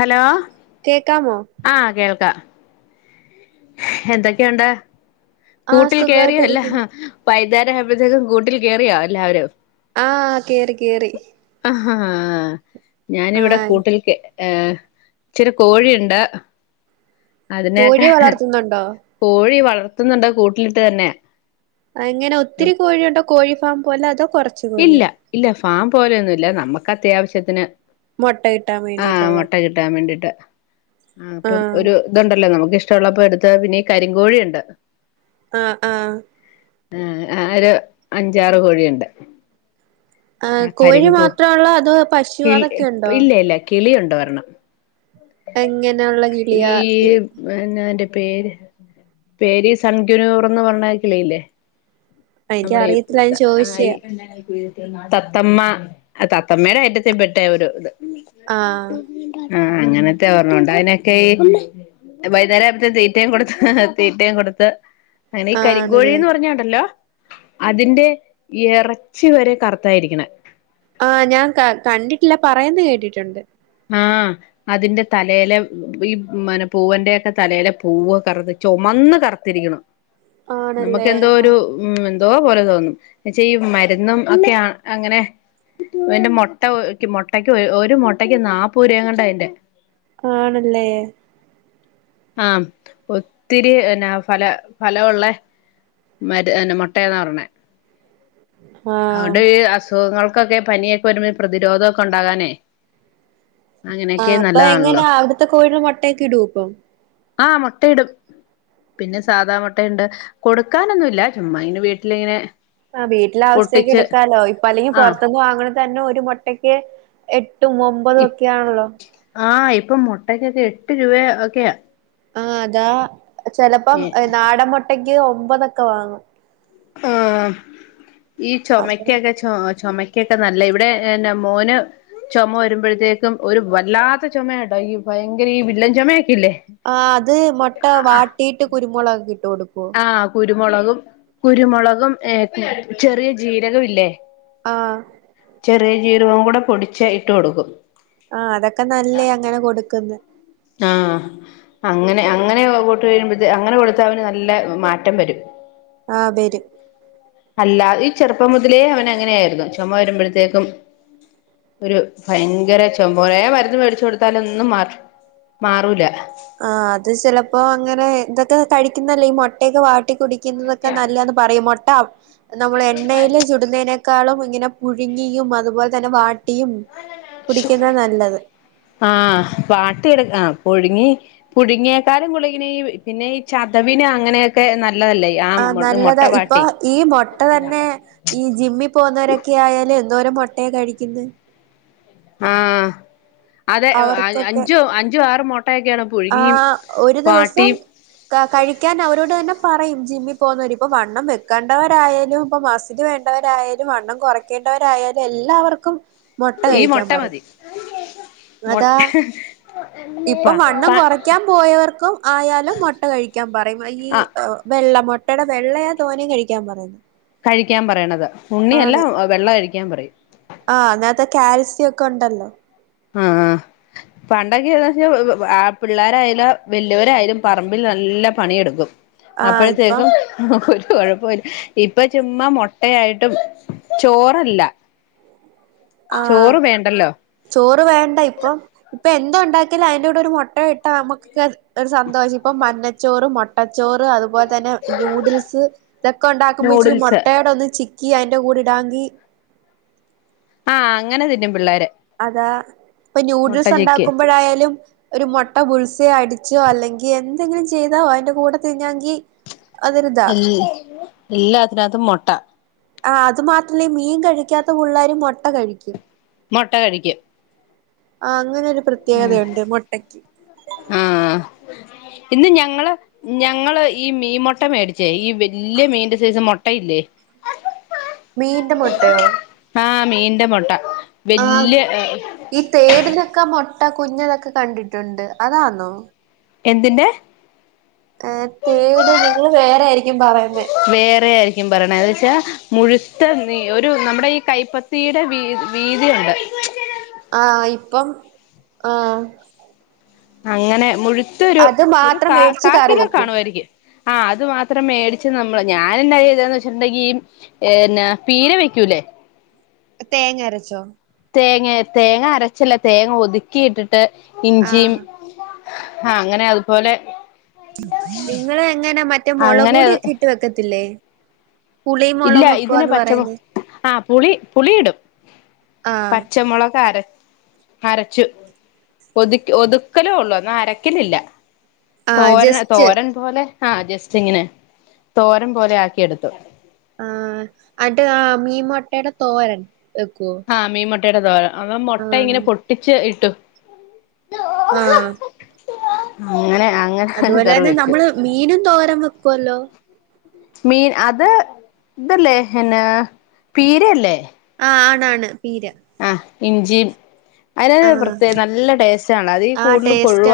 Hello കേക്കാമോ ആഹ കേൾക്ക എന്തൊക്കെയുണ്ട് ആഹ് കൂട്ടിൽ കയറിയോല്ല സുഖായിട്ടിരിക്കുന്നു പൈന്നാര ആ്പോഴത്തേക്കും കൂട്ടിൽ കയറിയോ എല്ലാവരും ആഹ കേറി കേറി ആഹാ ഞാനിവിടെ ആഹ് കൂട്ടിൽക്ക് ഏ ഇച്ചിരി കോഴിയുണ്ട് അതിനെയൊക്കെ കോഴിയെ വളർത്തുന്നുണ്ടോ കോഴി വളർത്തുന്നുണ്ട് കൂട്ടിലിട്ട് തന്നെ എങ്ങനെ ഒത്തിരി കോഴിയുണ്ടോ കോഴി ഫാം പോലെ അതോ കൊറച്ച് ഇല്ല കോഴിയോ ഇല്ല ഫാം പോലൊന്നുമല്ല നമ്മുക്ക് അത്യാവശ്യത്തിന് മൊട്ട കിട്ടാൻ വേണ്ടിയിട്ടുള്ളത് ൻ വേണ്ടിട്ട് ആ അപ്പം ആഹ് ഒരു ഇത്ണ്ടല്ലോ നമുക്ക് ഇഷ്ട ള്ളപ്പോ എടുത്ത് പിന്നീ കരിങ്കോഴിയുണ്ട് ആഹ് ആഹ ആ ആ ഒരു അഞ്ചാറ് കോഴിയുണ്ട് ആ ആഹ് കോഴി കരിങ്കൂ മാത്രൊള്ളോ അതോ പശു കിളി അതൊക്കെ ഉണ്ടോ ഇല്ല ഇല്ല കിളിയൂണ്ട് ഒ രണം എങ്ങനെയുള്ള ഈ കിളിയാ ന്ന എന്റെ പേര് പേര് സൺഗ്യനൂർന്ന് പറഞ്ഞ കളിയില്ലേ നമ്മുടെ എനിക്കറിയത്തില്ല ഞാൻ ചോദിച്ചയാ [unintelligible] തത്തമ്മ തത്തമ്മയുടെ ഐറ്റത്തിൽ പെട്ട ഒരു ഇത് ആഹ് ആഹ അങ്ങനത്തെ ഓർണ്മ്മോണ്ട് അതിനൊക്കെ ഈ വൈകേരം ആകുമഴത്തെ തീറ്റയും കൊടുത്ത് തീറ്റയും കൊടുത്ത് അങ്ങനെ ഈ ആണല്ലേ കരിങ്കോഴിന്ന് പറഞ്ഞുണ്ടല്ലോ അതിന്റെ എറച്ചി വരെ കറുത്തായിരിക്കണ ആ ഞാൻ കണ്ടിട്ടില്ല പറയന്ന് കേട്ടിട്ടുണ്ട് ആഹ അതിന്റെ തലേയിലെ ഈ മനെ പൂവന്റെൊക്കെ തലയിലെ പൂവ് കറുത്ത് ചുമന്ന് കറുത്തിരിക്കണം നമുക്ക് ആണല്ലേ എന്തോ ഒരു ആഹ് ഉം എന്തോ പോലെ തോന്നും എന്നെച്ച ഈ മരുന്നും ഒക്കെയാണ് അങ്ങനെ അന്റെ മുട്ട മുട്ടക്ക് ഒരു മുട്ടക്ക് നാൽപ്പൂ രങ്ങണ്ട അതിറെ ആണല്ലേ ആഹ ഒത്തിരി എന്നന്നാ ഫല ഫലമള്ളേ [unintelligible] മുട്ടന്ന പറഞ്ഞണേ ആഹ് അതുകൊണ്ട് ഈ അസുഖങ്ങൾക്കൊക്കെ പനിയൊക്കെ വരുമ്പോ പ്രതിരോധമൊക്കെ ഉണ്ടാകാനേ ആ അങ്ങനെയൊക്കെ അപ്പൊ നല്ലതാണല്ലോ എങ്ങനാ അവിടുത്തെ കോഴ മുട്ടക്ക ഇടു ഇപ്പം ആഹ് മുട്ടയിടും പിന്നെ സാധാ മുട്ടയൂണ്ട് കൊടുക്കാനൊന്നുമല്ല ചുമ്മാ ഇങ്ങനെ വീട്ടിലിങ്ങനെ ആ വീട്ടില ആശസ്ഥത്തേക്ക് പൊട്ടിച്ച് എടുക്കാലോ ഇപ്പൊ അല്ലെങ്കിൽ ആ പുറത്തുന്ന് വാങ്ങണ തന്നെ ഒരു മുട്ടയ്ക്ക് എട്ടും ഒമ്പതും ഒക്കൊണല്ലോ ആഹ ഇപ്പൊ മുട്ടക്കൊക്കെ എട്ട് രൂപ ഒക്കെയ ആഹ അതാ ചെിലപ്പം നാടൻ മുട്ടയ്ക്ക് ഒമ്പതൊക്കെ വാങ്ങും ആഹ ഈ അപ്പൊ ചുമക്കക ച ചുമക്കൊക്കെ നല്ല ഇവിടെന്നെ മോന് ചുമ വരുമ്പോഴത്തേക്കും ഒരു വല്ലാത്ത ചുമ യാട്ടാ ഈ ഭയങ്കര ഈ വില്ലൻ ചുമയാക്കിയില്ലേ ആ അത് മുട്ട വാട്ടിയിട്ട് കുരുമുളകക്കെ ഇട്ട് കൊടുക്കുവ ആഹ കുരുമുളകും കുരുമുളകും ഏ ചെറിയ ജീരകം ഇല്ലേ ആഹ് ചെറിയ ജീരകവും കൂടെ പൊടിച്ച് ഇട്ട് കൊടുക്കും ആഹ് അതൊക്കെ നല്ലേ അങ്ങനെ കൊടുക്കന്ന് ആഹ് അങ്ങനെ അങ്ങനെ പോട്ട് വരുമ്പോ അങ്ങനെ കൊടുത്ത അവന് നല്ല മാറ്റം വരും ആഹ് വരും അല്ലാത ഈ ചെറുപ്പം മുതലേ അവൻ അങ്ങനെ ആയിരുന്നു ചുമ വരുമ്പോഴത്തേക്കും ഒരു ഭയങ്കര ചമ്പോരേ മരുന്ന് മേടിച്ചു കൊടുത്താലെ ഒന്നും മാറും മാറൂല ആഹ് അത് ചിലപ്പോ അങ്ങനെ ഇതൊക്കെ കഴിക്കുന്നല്ലേ ഈ മുട്ടയൊക്കെ വാട്ടി കുടി ഇന്നൊക്ക ന്നല്ലെന്ന് പറയും മൊട്ട നമ്മള് എണ്ണല് ചുടുന്നതിനെക്കാളും ഇങ്ങനെ പുഴുങ്ങിയും അതുപോലെ തന്നെ വാട്ടിയും കുടിക്കുന്ന നല്ലത്. ആഹ് വാട്ടിയെടുക്ക ആഹ് പുഴുങ്ങി പുഴുങ്ങിയക്കാരും കുടെങ്ങനെ ഈ പിന്നെ ഈ ചതവിന് അങ്ങനെയൊക്കെ നല്ലതല്ലേ ആ ആഹ് മുട്ട നല്ലെതാ ഇപ്പൊ വാട്ടി ഈ മൊട്ട തന്നെ ഈ ജിമ്മിൽ പോകുന്നവരൊക്കെ ആയാല് എന്തോര മൊട്ടയാ കഴിക്കുന്നേ. ആഹ് അതെ അഞ്ചും അഞ്ചും ആറും മോട്ടയൊക്കെയാണ് ആഹ് ഒരു ദിവസം ക കഴിക്കാൻ അവരോട് തന്നെ പറയും ജിമ്മിൽ പോകുന്നവര് ഇപ്പൊ വണ്ണം വെക്കേണ്ടവരായാലും ഇപ്പമസില് വേണ്ട ണ്ടരായാലും വണ്ണം കുറക്കേണ്ടവരായാലും എല്ലാവർക്കും മൊട്ട ഈ കഴിക്കാൻ മുട്ട പറയും. മതി അതാ മുട്ട ഇപ്പം പ വണ്ണം പ കൊറെ ക്ക്യാൻ പോയവർക്കും ആയാലും മൊട്ട കഴിക്കാൻ പറയും ഈ ആ ഏഹ് വെള്ളമൊ ട്ടെടെ വെള്ളയാ തോനെ കഴിക്കാൻ പറയുന്നെ. കഴിക്കാൻ പറയണത് ഉണ്ണിയല്ല വെള്ള കഴിക്കാൻ പറയും. ആഹ് അതിനകത് കാൽസ്യം ഒക്കെ ഒണ്ടല്ലോ ആഹ് ആഹ് പണ്ടൊക്കെ [unintelligible] പിള്ളരായാലും വല്ലിയവരായാലും പറമ്പിൽ നല്ല പണിയെടുക്കും. ആ ഇപ്പം അപ്പഴത്തേക്കും ഒര് കൊഴപ്പൊല്ല ഇപ്പൊ ചുമ്മാ മൊട്ടയായിട്ടും ചോറല്ല [inaudible] ആഹ് വേണ്ടല്ലോ ചോറ് വേണ്ട ഇപ്പം ഇപ്പൊ എന്ത്‌ ഒണ്ടാക്കിയാലും അയ്ന്റെ കൂടെ ഒരു മൊട്ട ഇട്ടാ നമ്മുക്കൊക്കെ ഒര് സന്തോഷം ഇപ്പൊ മഞ്ഞച്ചോറ് മൊട്ടച്ചോറ് അതുപോലെ തന് നൂഡിൽസ് ഇതൊക്കെ ഇണ്ടാക്കുമ്പോ ഇച്ചിരി നൂഡിൽസ് മുട്ടയോടെ ഒന്ന് ചിക്കി അതിന്റെകൂടെ ഇടാങ്കി ആഹ് അങ്ങനെതിന്നും പിള്ളേര് അതാ ഇപ്പൊ മുട്ട ന്യൂഡിൽസ് ചിക്കി ഒണ്ടാക്കുമ്പോഴയാലും ഒര് മൊട്ട ബുൾസൈ അടിച്ചോ അല്ലെങ്കിൽ എന്തെങ്കിലും ചെയ്തോ അതിന്റെ കൂടെ തിന്നാങ്കി അതൊരിതാ എൽ എല്ലാത്തിനകത്തും മൊട്ട. ആഹ് അത് മാത്രല്ല ഈ മീൻ കഴിക്കാത്ത പിള്ളരും മൊട്ട കഴിക്കും. മൊട്ട കഴിക്കും. ആഹ് അങ്ങനൊരു പ്രത്യേകതയുണ്ട് മൊട്ടയ്ക്ക്. ആഹ് ഇന്ന് ഞങ്ങള് ഞങ്ങള് ഈ മീൻ മൊട്ട മേടിച്ചേ ഈ വെല്യ മീന്റെ സെയ്‌സ് മൊട്ടയില്ലെ [inaudible] മീന്റെ മൊട്ടയോ ആഹ് മീന്റെമൊട്ട ആഹ് വെല്ല്യ ഈ തേടിനൊക്കെ മൊട്ട കുഞ്ഞതൊക്കെ കണ്ടിട്ടുണ്ട് അതാന്നോ എന്തിന്റെ ഏഹ് തേട് നിങ്ങൾ വേറെയായിരിക്കും പറയുന്നേ വേറെആയ് ക്യും പറണെ എന്ന് വെച്ചാ മുഴുത്ത നീ ഒരു ന്നമ്മടെ ഈ കൈപ്പത്തിയുടെ വീ വീതിയൊണ്ട്. ആഹ് ഇപ്പം ആഹ് അങ്ങനെ മുഴുത്തൊരു അത് ഒരു മാത്രം കാ മേടിച്ച് കറി കാക്കിലോ വെക്കും കാണുവായിരിക്കും ആ അത് മാത്രം മേടിച്ച് ന്നമ്മള് ഞാനെന്താചെയ്തെ വെച്ച്ട്ട്ണ്ടെങ്കി എന്ന പീര വെയ്ക്കൂലേ തേങ്ങരച്ചോ തേങ്ങ തേങ്ങഅരച്ചല്ല തേങ്ങഒതുക്കി ഇട്ടിട്ട് ഇഞ്ചിമ് ആഹ് ആ അങ്ങനെഅതുപോലെ നിങ്ങള്എങ്ങനാ അങ്ങനെ മറ്റേമൊളക്പൊടി ഒക്കെ ഇട്ട് വെക്കത്തില്ലേ പുളിയും ഇല്ല മുളകും ഇതിന് വെക്കുവാന്ന് പച്ചമൊ പറയുന്നേ ആ പുളി പുളിടും ആഹ് പച്ചമൊളകര അരച്ചു ഒതുക്കി ഒതുക്കലൊള്ളു ന്നാ അരക്കലില്ല ആഹ് തോരൻ ജസ്റ്റ് തോരൻ പോലെ ആ ജസ്റ്റ്ങ്ങനെ തോരൻ പോലെ ആക്കിയെടുത്തു ആ അൻട്ട് അ മീൻമൊട്ടെടെ തോരൻ വെക്കോ അ മീൻ മൊട്ടേടെ തോരൻ അത് മൊട്ട ഇങ്ങനെ പൊട്ടിച്ച് ഇട്ടു ആ അങ്ങനെ അങ്ങനെ അതുപോലെ കറി തന്നെ വെച്ചു നമ്മള് മീനും തോരൻ വെക്കുല്ലോ മീൻ അത് ഇതല്ലേ പിന്നെ പീരയല്ലേ ആ ആണാണ് പീര ആ ഇഞ്ചിമ് ആ അത്നാത്ത് പ്രത്യേ നല്ല ടേസ്റ്റാണ് അതീ ആ കൂടുതല് ടേസ്റ്റ് കൊഴുവ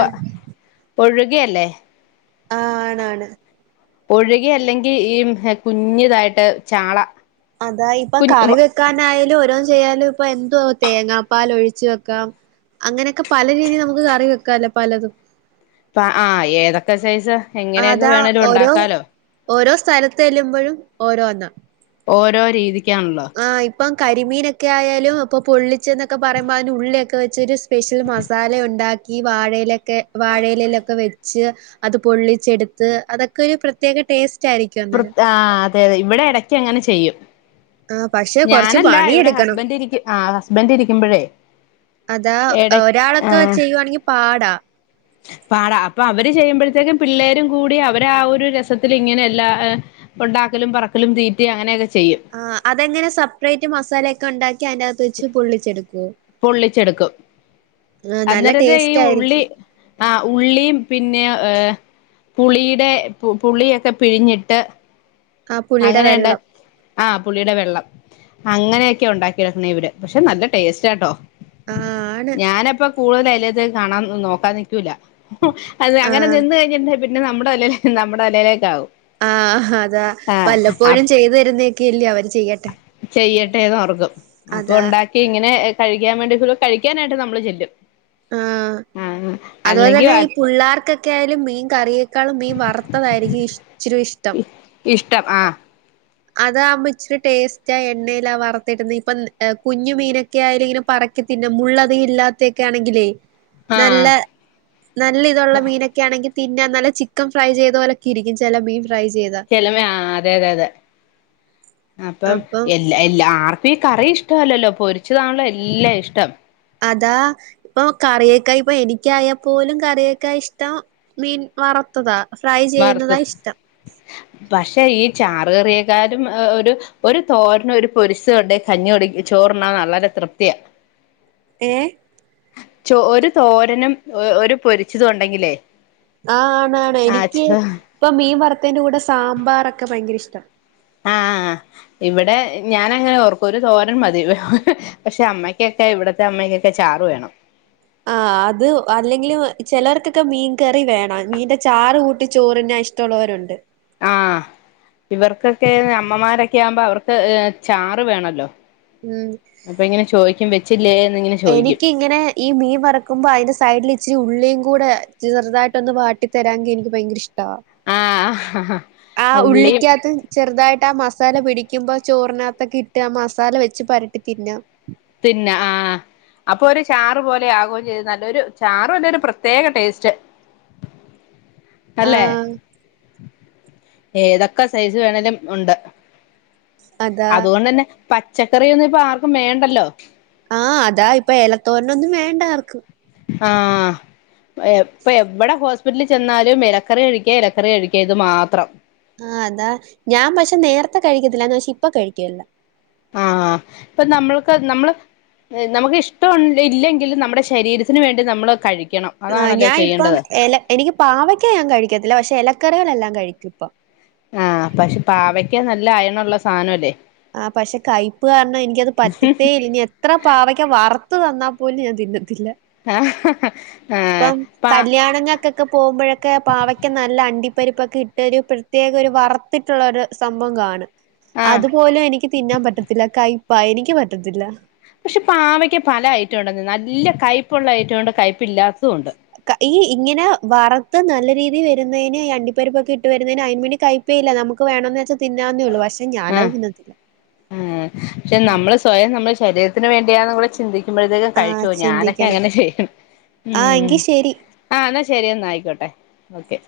ഒഴുകയല്ലേ ആ ആണ് ആണ് ഒഴുക അല്ലെങ്കീ കുഞ്യതായിട്ട് ചാള അതാ ഇപ്പൊ കുഞ്ഞ് കറി വെ ക്കാനായാലും ഓരോല് ചെയ്യാലുംപ്പൊ എന്തോ തേങ്ങാപ്പാലൊഴിച്ച് വെക്കാം അങ്ങനെയൊക്കെ പല രീതില് നമുക്ക് കറി വെക്കാലോ പലതും പ്പ ആ ഏതൊക്കെ സൈസ് എങ്ങനെയൊക്കെ അതാ വേണേലും ഓരോ ഉണ്ടാക്കാലോ ഓരോ സ്ഥലത്ത് ചെല്ലുമ്പഴും ഓരോന്ന ഓരോ രീതിക്കാണല്ലോ ആ ഇപ്പം കരിമീനൊക്കെ ആയാലും ഇപ്പം പൊള്ളിച്ച്ന്നൊക്കെ പറയുമ്പോ അതിന്ഉള്ളിയൊക്കെ വെച്ചൊരുസ് സ്പെഷ്യൽ മസാല ഒണ്ടാക്കി വാഴയിലൊക്കെ വാഴയിലയിലൊക്കെ വെ ച്ച് അത് പൊള്ളിച്ചെടുത്ത് അതൊക്കെരു പ്രത്യേക ടേസ് പ്ര ആ അതെ അതെ ഇവടെ എടക്കങ്ങനെ ചെയ്യും ആ പക്ഷെ കൊറച്ച് ഞാനല്ല ഇവിടെ പണിയെടുക്കണം ഹസ്ബന്റ് ഇരിക്ക ആ ഹസ്ബന്റ് രിക്കുമ്പഴേ അതാ ഒരാളൊക്കെ ചെയ്യുവാണെങ്കിൽ പാടാ പാട അപ്പൊ അവര് ചെയ്യുമ്പഴത്തേനും പിള്ളേരും കൂടി അവരെ ആ ഒരു രസത്തില്ങ്ങനെ എല്ലാ ഒണ്ടാക്കലും പെറ്ക്കലും തീറ്റയും അങ്ങനെയൊക്കെ ചെയ്യും ആ അതെങ്ങനെ സെപ്പറേറ്റ് മസാലയൊക്കെ ഒണ്ടാക്കി അതിന്റെ അകത്ത് വെച്ച് പൊള്ളിച്ചെടുക്കെ പൊള്ളിച്ചെടുക്കും നല്ല അന്നേരെന്നെ ഈ ടേസ്റ്റ് ഉള്ളി ആയിരിക്കും ആ ഉള്ളീം പിന്നെ ഏ പുളിടെ പുളിയൊക്കെ പിഴിഞ്ഞിട്ട് ആ പുളിയുടെ അങ്ങനെണ്ട വെള്ളം ആ പുളിടെ വെള്ളം അങ്ങനെയൊക്കെ ഒണ്ടാക്കി എടുക്കണ ഇവര് പക്ഷെ നല്ല ടേസ്റ്റാട്ടോ ആ ആണ് ഞാനപ്പം കൂടുതൽ അയ്ലാത്തേക്ക് കാണാൻ നോക്കാൻ നിക്കൂല അതെ ആ അങ്ങനെ നിന്ന് കഴിഞ്ഞാ പിന്നെ നമ്മടെ തലേ നമ്മടെ തലേലെക്കാവും ആ അതാ വല്ലപ്പോഴും ചെയ്തു തരുന്നക്കെല്ലേ അവര് ചെയ്യട്ടെ ചെയ്യട്ടെന്നോർക്കും അപ്പൊ അതാ ഒണ്ടാക്കി ഇങ്ങനെ കഴിക്കാൻ വേണ്ടി കഴിക്കാനായിട്ട് നമ്മള് ചെല്ലും ആ ആഹ് അല്ലെങ്കിൽ അതുപോലെത്തെന്നെ ഈ പുള്ളാർക്ക് ക്ക്യായാലും മീൻ കറിയേക്കാളും മീൻ വറുത്തതായിരിക്കും ഇഷ്‌ ച്ചിരിഷ് ഇഷ്ടം ആ അതാവുമ്പോ ഇച്ചിരി ടേസ്റ്റ എണ്ണയിലാ വർത്തിട്ന്നെ ഇപ്പ കുഞ്ഞു മീനൊക്ക്യായാലും ഇങ്ങനെ പർ മുള്ള് അതികം ഇല്ലാത്തൊക്കെ ആണെങ്കിലേ നല്ല ആഹ് നല്ല ഇതുള്ള മീനാ ആണെങ്കിൽ തിന്നാൻ നല്ല ചിക്കൻ ഫ്രൈ ചെയ്ത പോലൊക്കെ ഇരിക്കും ചില മീൻ ഫ്രൈ ചെയ്താ.. ചെലമേ ആ അതെ അതെ അതെ.. അപ്പം എല്ലാ എല്ലാ ആർക്കും ഈ കറി ഇഷ്ടല്ലല്ലോ പൊരിച്ചതാണല്ലോ എല്ലാം ഇഷ്ടം.. അതാ.. ഇപ്പൊ കറിയേക്ക ഇപ്പൊ എനിക്കായപ്പോലും കറിയക്കൾ ഇഷ്ടം മീൻ വറുത്തതാ.. ഫ്രൈ ചെയ്യുന്നതാ വറുത്തത് ഇഷ്ടം പക്ഷെ ഈ ചാറുകറിയക്കാരും ഒരു.. ഒരു തോരനും ഒരു പൊരിച്ചാതു ണ്ടെ കഞ്ഞിടി ചോറ്ണ നല്ലരെ തൃപ്തിയാ.. ഏ.. ചോ ഒരു തോരനും ഒരു പൊരിച്ചതും ഉണ്ടെങ്കിലേ ആഹ്‌ ആണ് ആണ് ആ എനിക്ക് ചോ ഇപ്പ മീൻ വറുത്തേന്റെ കൂടെ സാമ്പാറൊക്കെ ഭയങ്കര ഇഷ്ടം ആഹ്‌ ഇവിടെ ഞാനങ്ങനെ ഓർക്കും ഒരു തോരൻ മതി പക്ഷെ അമ്മയ്ക്കൊക്കെ ഇവിടത്തെ അമ്മക്കൊക്കെ ചാറ് വേണം ആഹ്‌ അത് അല്ലെങ്കിൽ ചിലർക്കൊക്കെ മീൻ കറി വേണം മീന്റെ ചാറ് കൂട്ടി ചോറിനാൻ ഇഷ്ടം ഇഷ്ടില്ലോരുംണ്ട് ആഹ്‌ ഇവർക്കൊക്കെ അമ്മമാരൊക്കെ ആവുമ്പോ അവർക്ക് ചാറ് വേണല്ലോ ഉം അപ്പൊ ഇങ്ങനെ ചോദിക്കും വെച്ചില്ലേങ്ങനെ എനിക്കിങ്ങനെ ഈ മീൻ വറുക്കുമ്പോ അതിന്റെ സൈഡിൽ ഇച്ചിരി ഉള്ളിയിം കൂടെ ചെറുതായിട്ട് ഒന്ന് വാട്ടി തരാൻങ്ക എനിക്ക് ഭയങ്കര ഇഷ്ട ആഹ്‌ ആഹാ ആഹ്‌ ഉള്ളിക്കകത്ത് ചെറുതായിട്ട് ആ മസാല പിടിക്കുമ്പോ ചോറിനകത്തൊക്കെ ഇട്ട് ആ മസാല വെച്ച് പരട്ടി തിന്ന തിന്ന ആഹ് അപ്പൊ ഒരു ചാർ പോലെ ആകുകയും ചെയ്തു നല്ലരു ചാറുവല്ല ഒരു പ്രത്യേക ടേസ്റ്റ് [inaudible] അല്ലെ ആഹ് ഏതൊക്കെ സൈസ് വേണെലും ഉണ്ട് അതാ അതുകൊണ്ട തന്നെ പച്ചക്കറിയൊന്നും ഇപ്പൊ ആർക്കും വേണ്ടല്ലോ ആഹ്‌ അതാ ഇപ്പൊ ഇലത്തോരനൊന്നും വേണ്ട ആർക്കും ആഹ്‌ ഇപ്പൊ എവിടെ ഹോസ്പിറ്റലിൽ ചെന്നാലും ഇലക്കറി കഴിക്കാ ഇലക്കറി കഴിക്കാ ഇത് മാത്രം ആഹ്‌ അതാ ഞാൻ പക്ഷെ നേരത്തെ കഴിക്കത്തില്ലന്ന് പക്ഷെ ഇപ്പ കഴിക്കൂ ആഹ്‌ ഇപ്പൊ നമ്മൾക്ക് നമ്മള് നമുക്ക് ഇഷ്ടം ഇല്ലെങ്കിലും നമ്മുടെ ശരീരത്തിനന് വേണ്ടി നമ്മൾ കഴിക്കണം ആ അതാണല്ലോ ഞാന ഇപ്പം ചെയ്യേണ്ടത് എല എനിക്ക് പാവക്ക ഞാൻ കഴിക്കത്തില്ല പക്ഷെ ഇലക്കറികളെല്ലാം കഴിക്കും ഇപ്പൊ ആഹ്‌ പക്ഷെ പാവക്ക നല്ല അയണള്ള സാധനംല്ലേ ആഹ് പക്ഷെ കൈയ്‌പ്പ് കാരണം എനിക്കത് പറ്റത്തേല്ല ഇനി എ ഇത്ര പാവയ്ക്ക വറത്തു തന്നാ പോലും ഞാൻ തിന്നത്തില്ല ആഹ് ആഹ് പ ഒക്കെ പോകുമ്പോഴൊക്കെ പാവക്ക നല്ല അണ്ടിപ്പരിപ്പൊക്കെ ഏറ്റയൊരു ഒരു പ്രത്യേക ഒരു വറ വർത്തിട്ടുള്ളൊരു സംഭവംകാണും ആഹ് അതുപോലും എനിക്ക് തിന്നാൻ പറ്റത്തില്ല കൈപ്പാ എനിക്ക് പറ്റത്തില്ല പക്ഷെ പാവയ്ക്ക് പല ഐറ്റം ഉണ്ട നല്ല കയ്പ്പുള്ള ഐറ്റം ഉണ്ട് കയ്പ്പ ഇില്ലാത്തതും ഉണ്ട് ഈ ഇങ്ങനെ വറുത്ത് നല്ല രീതിയി വരുന്നതിന് ഈ അണ്ടിപ്പരിപ്പൊക്കെ ഇട്ട് വരുന്നതിന് അതിന് വേണ്ടി കൈ ഇപ്പ ഇല്ല നമുക്ക് വേണന്ന് വച്ചൽ തിന്നാവേള്ളൂ പക്ഷെ ഞാന അത് തിന്നത്തില്ല ആഹ്‌ പക്ഷെ നമ്മള് സ്വയം നമ്മുടെ ശരീരത്തിനന് വേണ്ടിയാന്ന് കൂടെ ചിന്തിക്ക കിക്കുമ്പഴത്തേക്കും ആഹ് കഴിച്ചു ഞാനൊക്കെ ചിന്തിക്കണം അങ്ങനെ ചെയ്യണം ആഹ് ഉം എങ്കി ശരി ആഹ്‌ എന്നാൽ ശരിയാ ആയിക്കോട്ടെ ഓക്കെ